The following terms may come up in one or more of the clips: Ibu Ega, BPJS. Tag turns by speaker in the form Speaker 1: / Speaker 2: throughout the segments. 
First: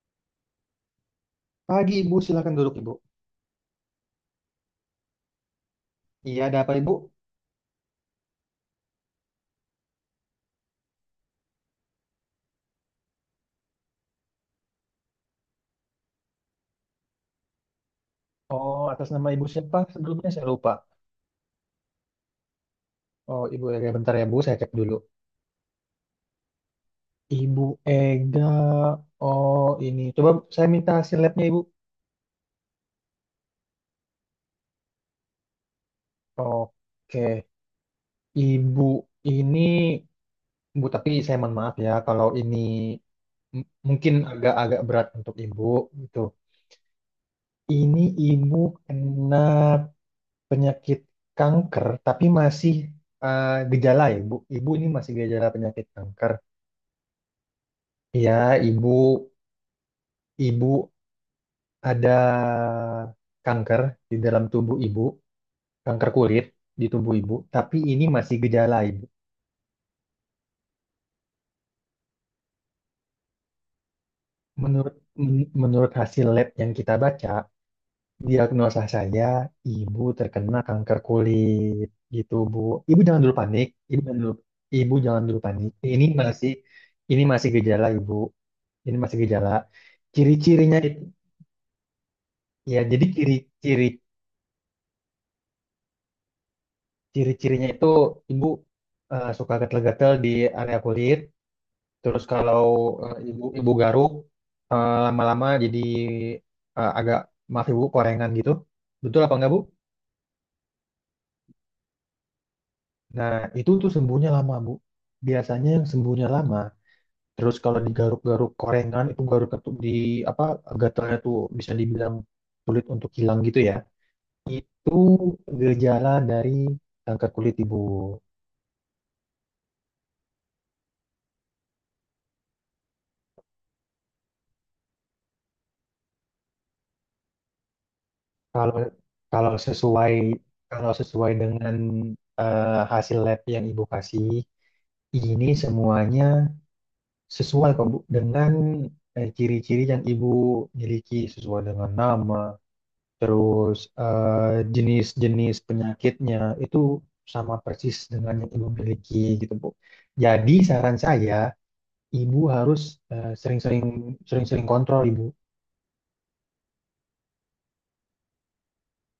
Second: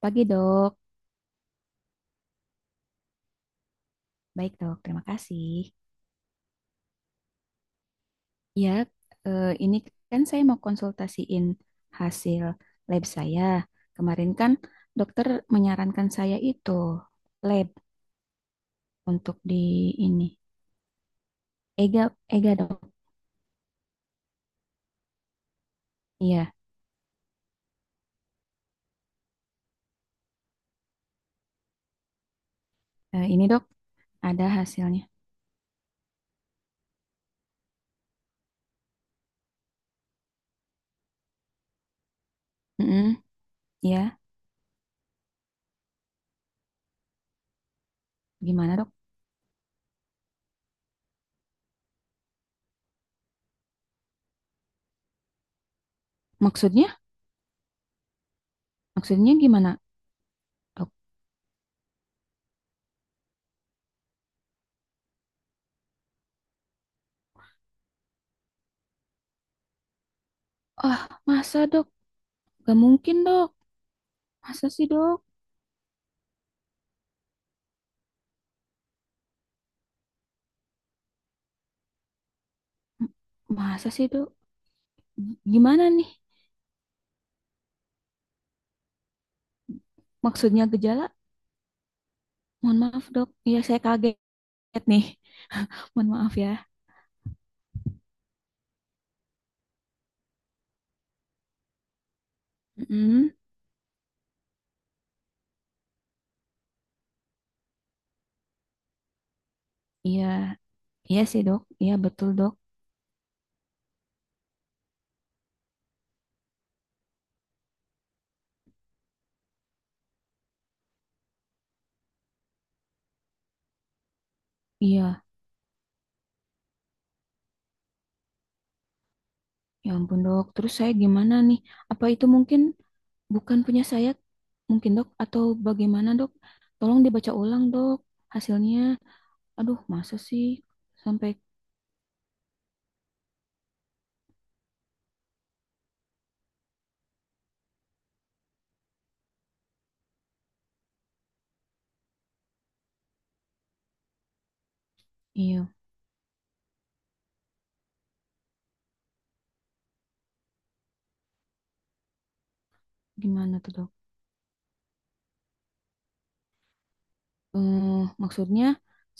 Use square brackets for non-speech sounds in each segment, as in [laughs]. Speaker 1: Pagi dok,
Speaker 2: Pagi Ibu, silakan duduk Ibu.
Speaker 1: baik dok, terima kasih.
Speaker 2: Iya, ada apa Ibu?
Speaker 1: Ya, ini kan saya mau konsultasiin hasil lab saya. Kemarin kan dokter menyarankan saya itu lab
Speaker 2: Oh, atas nama
Speaker 1: untuk
Speaker 2: Ibu
Speaker 1: di
Speaker 2: siapa?
Speaker 1: ini.
Speaker 2: Sebelumnya saya lupa.
Speaker 1: Ega, Ega dok.
Speaker 2: Oh, Ibu Ega, bentar ya Bu, saya cek dulu.
Speaker 1: Iya,
Speaker 2: Ibu Ega, oh ini. Coba saya minta hasil labnya Ibu.
Speaker 1: ini dok ada hasilnya.
Speaker 2: Oke, Ibu ini, Bu, tapi saya mohon maaf ya kalau ini
Speaker 1: Mm-mm.
Speaker 2: mungkin
Speaker 1: Iya,
Speaker 2: agak-agak berat untuk Ibu gitu. Ini Ibu
Speaker 1: gimana dok?
Speaker 2: kena penyakit kanker, tapi masih gejala ya, Bu. Ibu ini masih gejala penyakit kanker.
Speaker 1: Maksudnya,
Speaker 2: Ya, ibu
Speaker 1: maksudnya gimana dok?
Speaker 2: ibu ada kanker di dalam tubuh ibu, kanker kulit di tubuh ibu, tapi ini masih gejala ibu.
Speaker 1: Ah, masa dok? Gak mungkin dok. Masa sih
Speaker 2: Menurut
Speaker 1: dok?
Speaker 2: Menurut hasil lab yang kita baca, diagnosa saya ibu terkena kanker kulit gitu, Bu. Ibu
Speaker 1: M-
Speaker 2: jangan dulu panik,
Speaker 1: Masa sih dok?
Speaker 2: ibu jangan dulu panik.
Speaker 1: Gimana nih?
Speaker 2: Ini masih gejala, Ibu. Ini masih gejala.
Speaker 1: Maksudnya
Speaker 2: Ciri-cirinya itu
Speaker 1: gejala. Mohon
Speaker 2: ya, jadi
Speaker 1: maaf dok, iya saya
Speaker 2: ciri-ciri
Speaker 1: kaget nih. [laughs] Mohon maaf ya.
Speaker 2: Ciri-cirinya itu ibu suka gatel-gatel di area kulit. Terus kalau
Speaker 1: Mm,
Speaker 2: ibu ibu garuk lama-lama jadi agak maaf ibu korengan gitu. Betul apa enggak bu?
Speaker 1: iya, iya sih dok, iya betul dok.
Speaker 2: Nah itu tuh sembuhnya lama bu. Biasanya yang sembuhnya lama. Terus kalau digaruk-garuk korengan itu garuk tuh di apa gatalnya tuh bisa dibilang sulit untuk hilang gitu ya. Itu
Speaker 1: Iya,
Speaker 2: gejala dari kanker kulit ibu.
Speaker 1: ya ampun dok. Terus saya gimana nih? Apa itu mungkin bukan punya saya? Mungkin dok atau bagaimana dok? Tolong dibaca ulang dok
Speaker 2: Kalau
Speaker 1: hasilnya.
Speaker 2: kalau
Speaker 1: Aduh,
Speaker 2: sesuai
Speaker 1: masa sih
Speaker 2: Kalau
Speaker 1: sampai
Speaker 2: sesuai dengan hasil lab yang Ibu kasih, ini semuanya sesuai kok Bu dengan ciri-ciri yang Ibu miliki sesuai dengan nama, terus jenis-jenis
Speaker 1: iya
Speaker 2: penyakitnya itu sama persis dengan yang Ibu miliki gitu Bu. Jadi saran saya Ibu harus eh,
Speaker 1: gimana tuh
Speaker 2: sering-sering
Speaker 1: dok?
Speaker 2: sering-sering kontrol Ibu.
Speaker 1: Eh, maksudnya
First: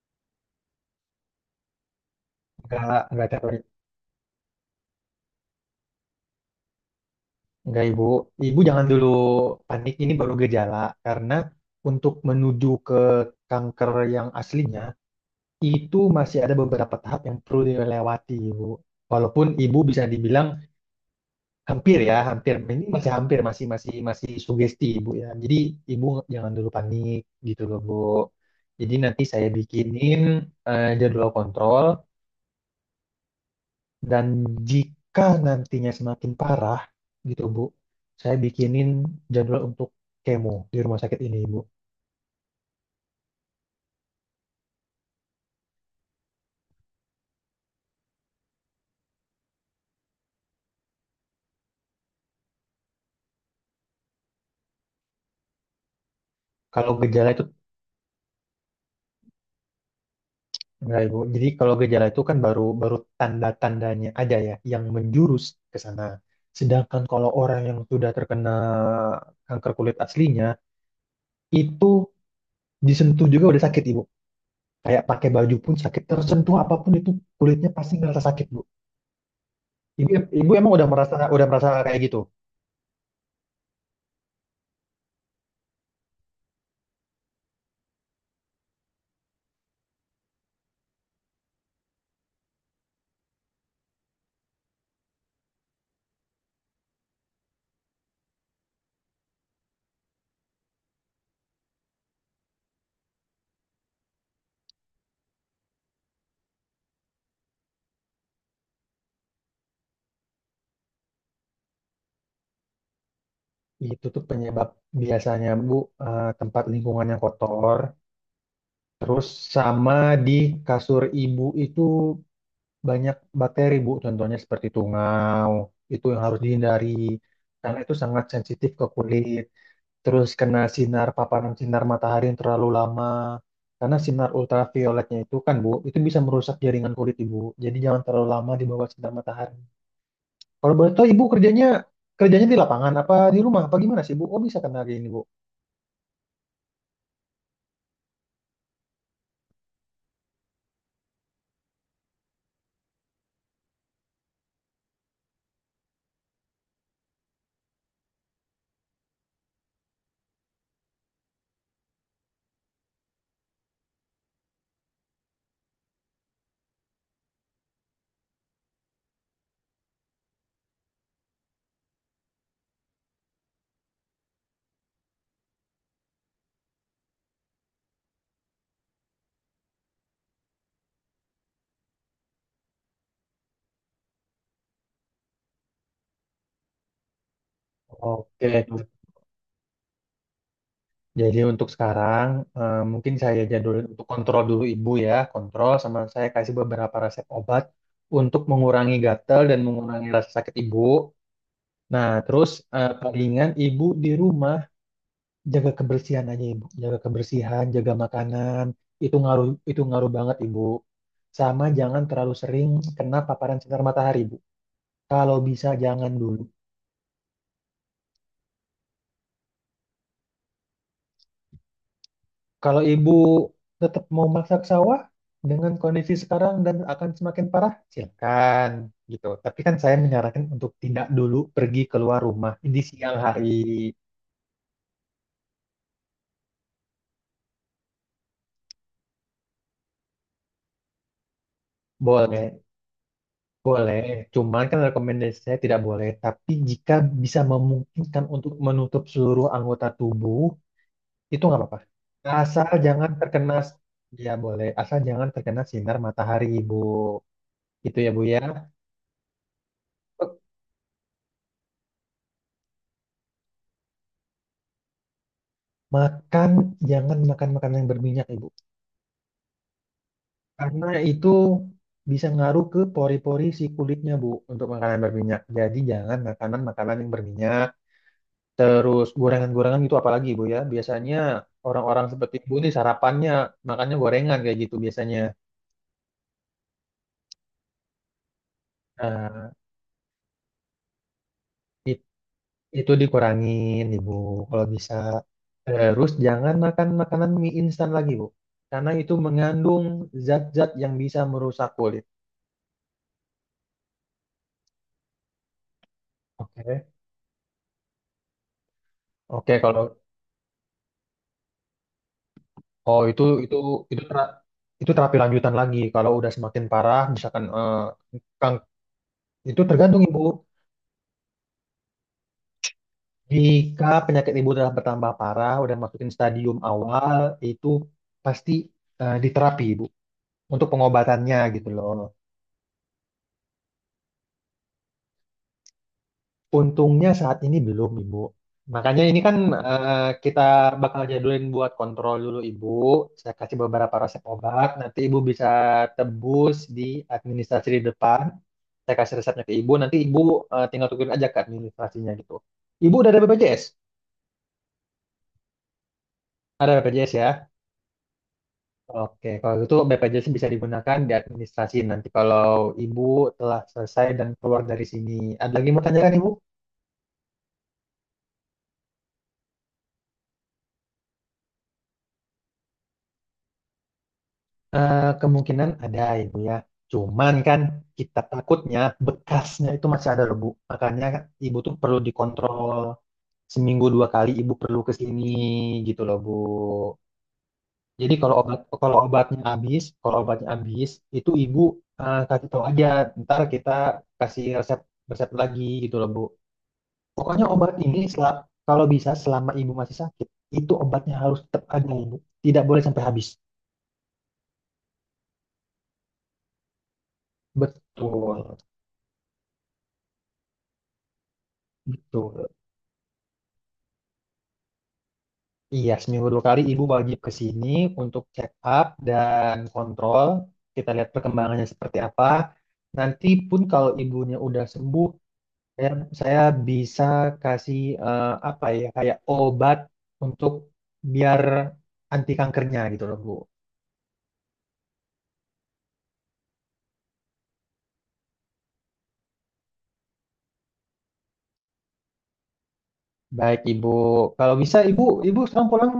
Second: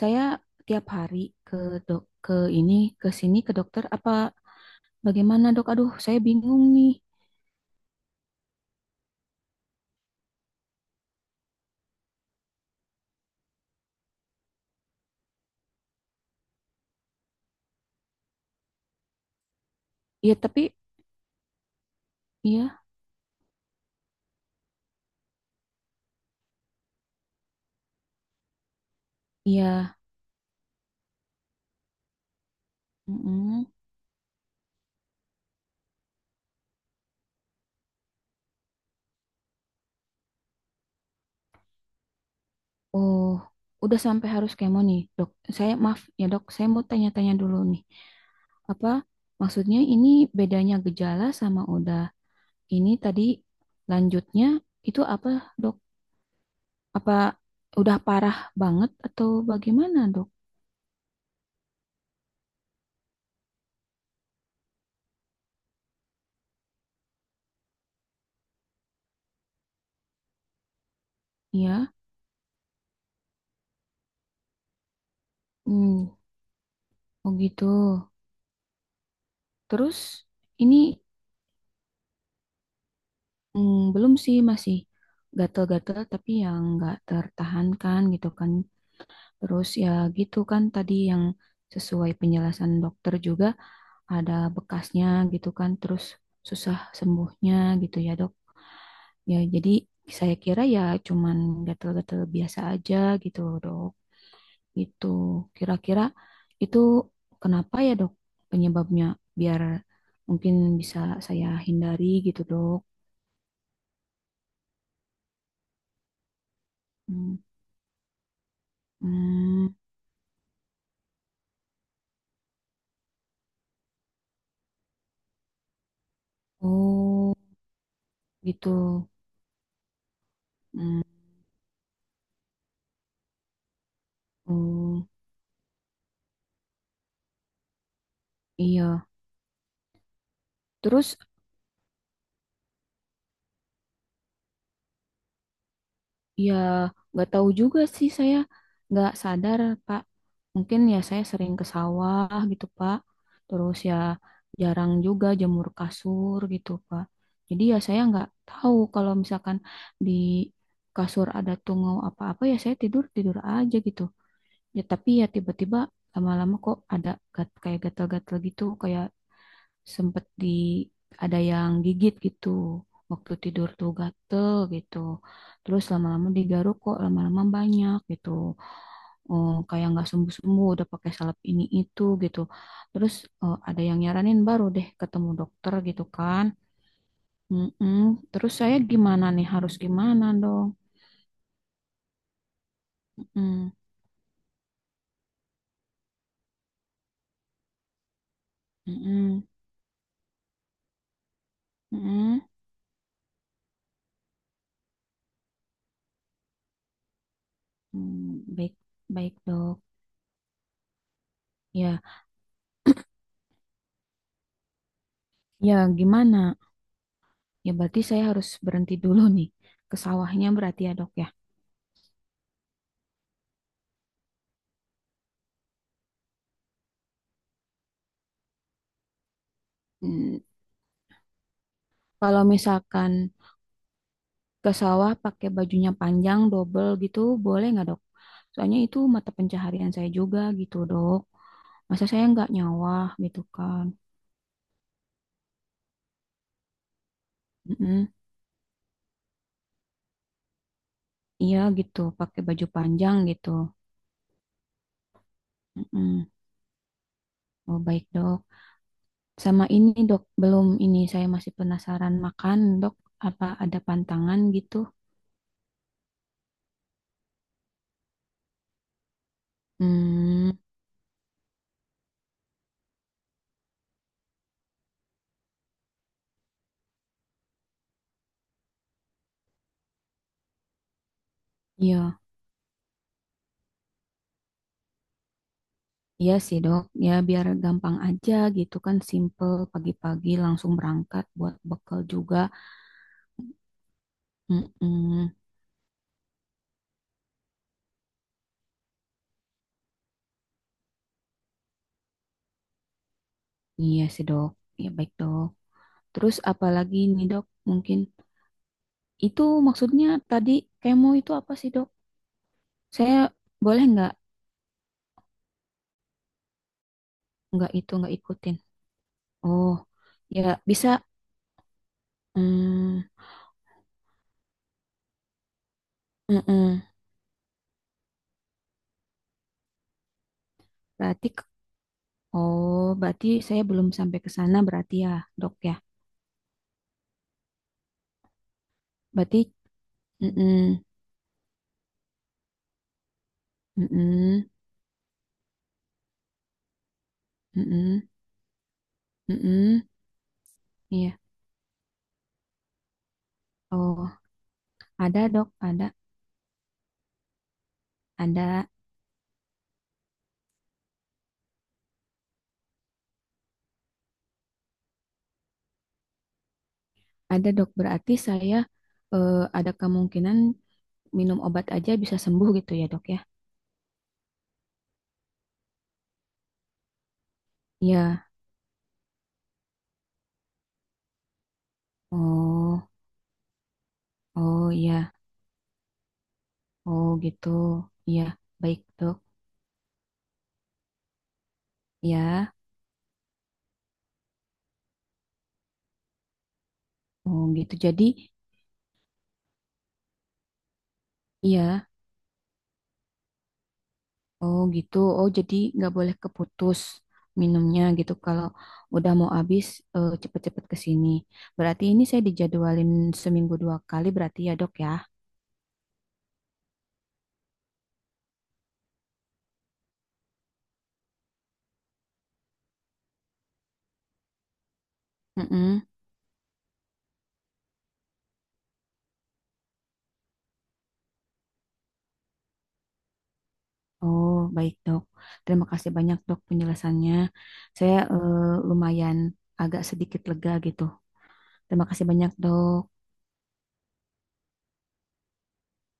Speaker 1: saya tiap hari ke dok ke ini ke
Speaker 2: Enggak
Speaker 1: sini
Speaker 2: tiap
Speaker 1: ke
Speaker 2: hari
Speaker 1: dokter apa bagaimana dok? Aduh, saya bingung nih.
Speaker 2: Enggak, Ibu. Ibu jangan dulu panik, ini baru gejala. Karena untuk menuju ke kanker yang aslinya, itu masih ada beberapa tahap yang perlu dilewati, Ibu. Walaupun Ibu bisa
Speaker 1: Iya,
Speaker 2: dibilang
Speaker 1: tapi
Speaker 2: hampir ya, hampir.
Speaker 1: iya,
Speaker 2: Ini masih hampir, masih masih masih sugesti, Ibu ya. Jadi Ibu jangan dulu panik gitu loh, Bu. Jadi nanti saya
Speaker 1: iya.
Speaker 2: bikinin jadwal kontrol.
Speaker 1: Mm-mm.
Speaker 2: Dan jika nantinya semakin parah, gitu Bu, saya bikinin jadwal untuk kemo di rumah sakit ini Ibu.
Speaker 1: Oh, udah sampai harus kemo nih, dok. Saya maaf ya dok, saya mau tanya-tanya dulu nih. Apa maksudnya ini bedanya gejala sama udah ini tadi lanjutnya itu apa dok?
Speaker 2: Kalau
Speaker 1: Apa
Speaker 2: gejala itu
Speaker 1: udah parah banget atau bagaimana dok?
Speaker 2: Enggak Ibu. Jadi kalau gejala itu kan baru baru tanda-tandanya aja ya yang menjurus ke sana. Sedangkan kalau orang yang sudah terkena kanker kulit aslinya itu
Speaker 1: Iya,
Speaker 2: disentuh juga udah sakit Ibu. Kayak pakai baju pun sakit,
Speaker 1: hmm,
Speaker 2: tersentuh apapun itu
Speaker 1: oh gitu.
Speaker 2: kulitnya pasti ngerasa sakit Bu. Ibu,
Speaker 1: Terus
Speaker 2: ibu emang
Speaker 1: ini
Speaker 2: udah merasa kayak gitu.
Speaker 1: belum sih masih gatel-gatel tapi yang nggak tertahankan gitu kan. Terus ya gitu kan tadi yang sesuai penjelasan dokter juga ada bekasnya gitu kan, terus susah sembuhnya gitu ya dok. Ya jadi saya kira ya cuman gatal-gatal biasa aja gitu loh dok. Itu kira-kira itu kenapa ya dok penyebabnya biar mungkin bisa saya hindari gitu dok.
Speaker 2: Itu tuh penyebab biasanya Bu tempat lingkungannya
Speaker 1: Hmm,
Speaker 2: kotor, terus
Speaker 1: hmm,
Speaker 2: sama di kasur ibu itu banyak bakteri Bu, contohnya seperti tungau, itu yang harus dihindari
Speaker 1: oh
Speaker 2: karena itu sangat
Speaker 1: gitu.
Speaker 2: sensitif ke kulit. Terus kena
Speaker 1: Hmm,
Speaker 2: sinar paparan sinar matahari yang terlalu lama. Karena sinar
Speaker 1: oh,
Speaker 2: ultravioletnya itu kan Bu, itu bisa merusak jaringan kulit Ibu. Jadi jangan terlalu lama di bawah
Speaker 1: iya.
Speaker 2: sinar matahari. Kalau boleh tahu
Speaker 1: Terus
Speaker 2: Ibu kerjanya Kerjanya di lapangan apa di rumah apa gimana sih Bu? Oh bisa kena kayak gini Bu?
Speaker 1: ya, nggak tahu juga sih saya nggak sadar Pak. Mungkin ya saya sering ke sawah gitu Pak. Terus ya jarang juga jemur kasur gitu Pak. Jadi ya saya nggak tahu kalau misalkan di kasur ada tungau apa-apa ya saya tidur tidur aja gitu. Ya tapi ya tiba-tiba lama-lama kok ada kayak gatal-gatal gitu kayak sempet di ada yang gigit gitu waktu tidur tuh gatel gitu terus lama-lama digaruk kok lama-lama banyak gitu. Oh, kayak nggak sembuh-sembuh udah pakai salep ini itu gitu terus ada yang nyaranin baru deh ketemu dokter gitu kan. Mm-mm. Terus
Speaker 2: Oke,
Speaker 1: saya gimana nih harus gimana dong.
Speaker 2: jadi untuk sekarang mungkin saya
Speaker 1: Mm-mm.
Speaker 2: jadulin untuk kontrol dulu ibu ya, kontrol sama saya kasih beberapa resep obat untuk mengurangi gatal
Speaker 1: Mm-mm.
Speaker 2: dan mengurangi rasa sakit ibu. Nah,
Speaker 1: Mm-mm.
Speaker 2: terus palingan ibu di rumah jaga kebersihan aja ibu, jaga kebersihan, jaga makanan,
Speaker 1: Baik, baik dok,
Speaker 2: itu ngaruh banget ibu. Sama
Speaker 1: ya,
Speaker 2: jangan terlalu sering kena paparan sinar matahari ibu. Kalau bisa
Speaker 1: ya,
Speaker 2: jangan dulu,
Speaker 1: gimana. Ya berarti saya harus berhenti dulu nih ke sawahnya berarti ya dok ya.
Speaker 2: kalau ibu tetap mau masak sawah dengan kondisi sekarang dan akan semakin parah, silakan gitu. Tapi kan saya
Speaker 1: Hmm,
Speaker 2: menyarankan untuk tidak dulu pergi keluar
Speaker 1: kalau
Speaker 2: rumah di siang
Speaker 1: misalkan
Speaker 2: hari.
Speaker 1: ke sawah pakai bajunya panjang double gitu boleh nggak dok? Soalnya itu mata pencaharian saya juga gitu dok. Masa saya nggak
Speaker 2: Boleh,
Speaker 1: nyawah gitu kan?
Speaker 2: boleh. Cuman kan rekomendasi saya tidak boleh. Tapi jika bisa
Speaker 1: Mm-mm.
Speaker 2: memungkinkan untuk menutup seluruh anggota tubuh, itu
Speaker 1: Iya
Speaker 2: nggak apa-apa.
Speaker 1: gitu pakai baju
Speaker 2: Asal jangan
Speaker 1: panjang gitu.
Speaker 2: terkena, ya boleh. Asal jangan terkena sinar
Speaker 1: Mm-mm.
Speaker 2: matahari, Ibu.
Speaker 1: Oh
Speaker 2: Itu
Speaker 1: baik
Speaker 2: ya, Bu
Speaker 1: dok.
Speaker 2: ya.
Speaker 1: Sama ini dok belum ini saya masih penasaran makan dok. Apa ada pantangan gitu?
Speaker 2: Makan, jangan makan makanan yang berminyak, Ibu.
Speaker 1: Hmm,
Speaker 2: Karena itu bisa ngaruh ke pori-pori si kulitnya, Bu, untuk makanan berminyak. Jadi jangan makanan-makanan yang berminyak, terus gorengan-gorengan itu apalagi, Bu ya. Biasanya orang-orang
Speaker 1: iya.
Speaker 2: seperti Bu ini makannya gorengan kayak gitu biasanya.
Speaker 1: Iya sih dok, ya biar gampang aja gitu kan, simple
Speaker 2: Nah,
Speaker 1: pagi-pagi langsung berangkat buat bekal
Speaker 2: it-
Speaker 1: juga.
Speaker 2: itu dikurangin, Ibu, kalau bisa.
Speaker 1: Mm-mm.
Speaker 2: Terus jangan makan makanan mie instan lagi, Bu. Karena itu mengandung zat-zat yang bisa merusak kulit.
Speaker 1: Iya sih dok, ya baik dok. Terus
Speaker 2: Oke.
Speaker 1: apalagi nih dok, mungkin itu
Speaker 2: Oke, kalau
Speaker 1: maksudnya tadi kemo itu apa sih dok?
Speaker 2: Oh
Speaker 1: Saya boleh
Speaker 2: itu itu terapi lanjutan lagi kalau udah semakin parah misalkan
Speaker 1: nggak itu nggak
Speaker 2: kang
Speaker 1: ikutin?
Speaker 2: itu
Speaker 1: Oh,
Speaker 2: tergantung ibu
Speaker 1: ya bisa. Mm,
Speaker 2: jika penyakit ibu telah bertambah parah udah masukin stadium
Speaker 1: mm-mm.
Speaker 2: awal itu pasti diterapi ibu untuk
Speaker 1: Berarti
Speaker 2: pengobatannya
Speaker 1: k-
Speaker 2: gitu loh.
Speaker 1: oh berarti saya belum sampai ke sana berarti ya dok ya.
Speaker 2: Untungnya saat ini belum, Ibu. Makanya ini kan
Speaker 1: Berarti
Speaker 2: kita
Speaker 1: mm-mm,
Speaker 2: bakal jadulin buat kontrol dulu, Ibu. Saya kasih beberapa resep
Speaker 1: mm-mm,
Speaker 2: obat, nanti Ibu bisa tebus di administrasi di
Speaker 1: mm-mm,
Speaker 2: depan. Saya kasih resepnya ke Ibu,
Speaker 1: mm-mm.
Speaker 2: nanti Ibu tinggal tukerin
Speaker 1: Iya.
Speaker 2: aja ke administrasinya gitu. Ibu udah ada BPJS?
Speaker 1: Oh, ada dok,
Speaker 2: Ada BPJS ya?
Speaker 1: ada,
Speaker 2: Oke, kalau gitu BPJS bisa digunakan di administrasi nanti kalau Ibu telah selesai dan keluar dari sini. Ada lagi yang mau tanyakan, Ibu?
Speaker 1: ada dok. Berarti saya ada kemungkinan minum obat aja bisa sembuh gitu ya dok ya?
Speaker 2: Eh, kemungkinan ada ibu ya. Cuman kan kita
Speaker 1: Iya.
Speaker 2: takutnya bekasnya itu masih ada loh Bu. Makanya ibu tuh perlu dikontrol
Speaker 1: Oh,
Speaker 2: seminggu dua kali ibu
Speaker 1: oh
Speaker 2: perlu ke
Speaker 1: iya.
Speaker 2: sini gitu loh Bu.
Speaker 1: Oh gitu.
Speaker 2: Jadi
Speaker 1: Iya, baik dok.
Speaker 2: kalau obatnya habis itu ibu kasih
Speaker 1: Ya.
Speaker 2: tahu aja. Ntar kita kasih resep resep lagi gitu loh Bu.
Speaker 1: Oh
Speaker 2: Pokoknya obat
Speaker 1: gitu.
Speaker 2: ini
Speaker 1: Jadi,
Speaker 2: kalau bisa selama ibu masih sakit itu obatnya harus tetap
Speaker 1: iya.
Speaker 2: ada ibu. Tidak boleh sampai habis.
Speaker 1: Oh gitu. Oh jadi nggak boleh keputus minumnya gitu. Kalau
Speaker 2: Betul,
Speaker 1: udah mau habis, cepet-cepet ke sini. Berarti ini saya
Speaker 2: betul.
Speaker 1: dijadwalin seminggu 2 kali berarti ya dok ya?
Speaker 2: Iya, seminggu dua kali ibu wajib ke sini untuk check up dan kontrol. Kita lihat perkembangannya seperti apa. Nanti pun kalau ibunya udah sembuh,
Speaker 1: Mm-mm.
Speaker 2: saya, saya bisa kasih apa ya, kayak obat untuk biar anti kankernya gitu loh, Bu.
Speaker 1: Oh, baik, Dok. Terima kasih banyak, Dok, penjelasannya. Saya lumayan agak sedikit lega gitu. Terima kasih banyak, Dok.
Speaker 2: Baik, Ibu. Kalau bisa, Ibu, Ibu sekarang pulang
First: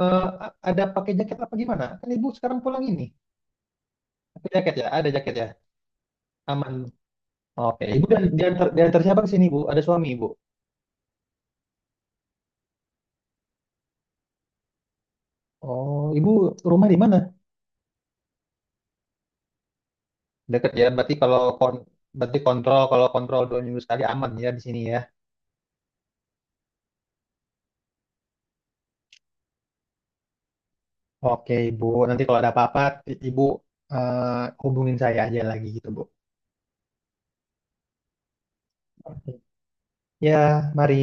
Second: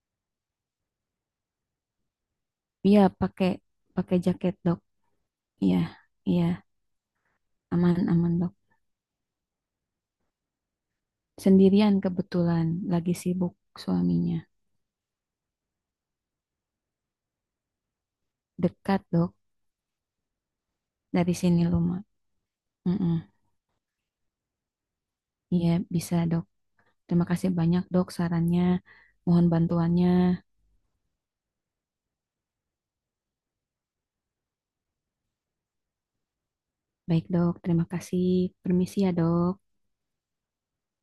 Speaker 2: eh, ada pakai jaket apa gimana? Kan Ibu sekarang pulang
Speaker 1: Iya,
Speaker 2: ini.
Speaker 1: pakai pakai
Speaker 2: Pakai
Speaker 1: jaket,
Speaker 2: jaket
Speaker 1: Dok.
Speaker 2: ya? Ada jaket ya?
Speaker 1: Iya, iya,
Speaker 2: Aman. Oke, Ibu
Speaker 1: aman,
Speaker 2: dan
Speaker 1: aman, Dok.
Speaker 2: diantar siapa ke sini, Bu? Ada suami, Ibu?
Speaker 1: Sendirian kebetulan, lagi sibuk suaminya.
Speaker 2: Oh, ibu rumah di mana?
Speaker 1: Dekat, Dok,
Speaker 2: Dekat ya, berarti
Speaker 1: dari
Speaker 2: kalau
Speaker 1: sini
Speaker 2: kon
Speaker 1: rumah.
Speaker 2: Berarti kontrol kalau
Speaker 1: Mm-mm.
Speaker 2: kontrol dua minggu sekali aman ya di sini ya.
Speaker 1: Iya, bisa, Dok. Terima kasih banyak, Dok, sarannya. Mohon bantuannya.
Speaker 2: Oke, ibu. Nanti kalau ada apa-apa, ibu hubungin saya aja lagi gitu, bu.
Speaker 1: Baik, Dok. Terima kasih. Permisi ya,
Speaker 2: Oke.
Speaker 1: Dok.
Speaker 2: Ya, mari.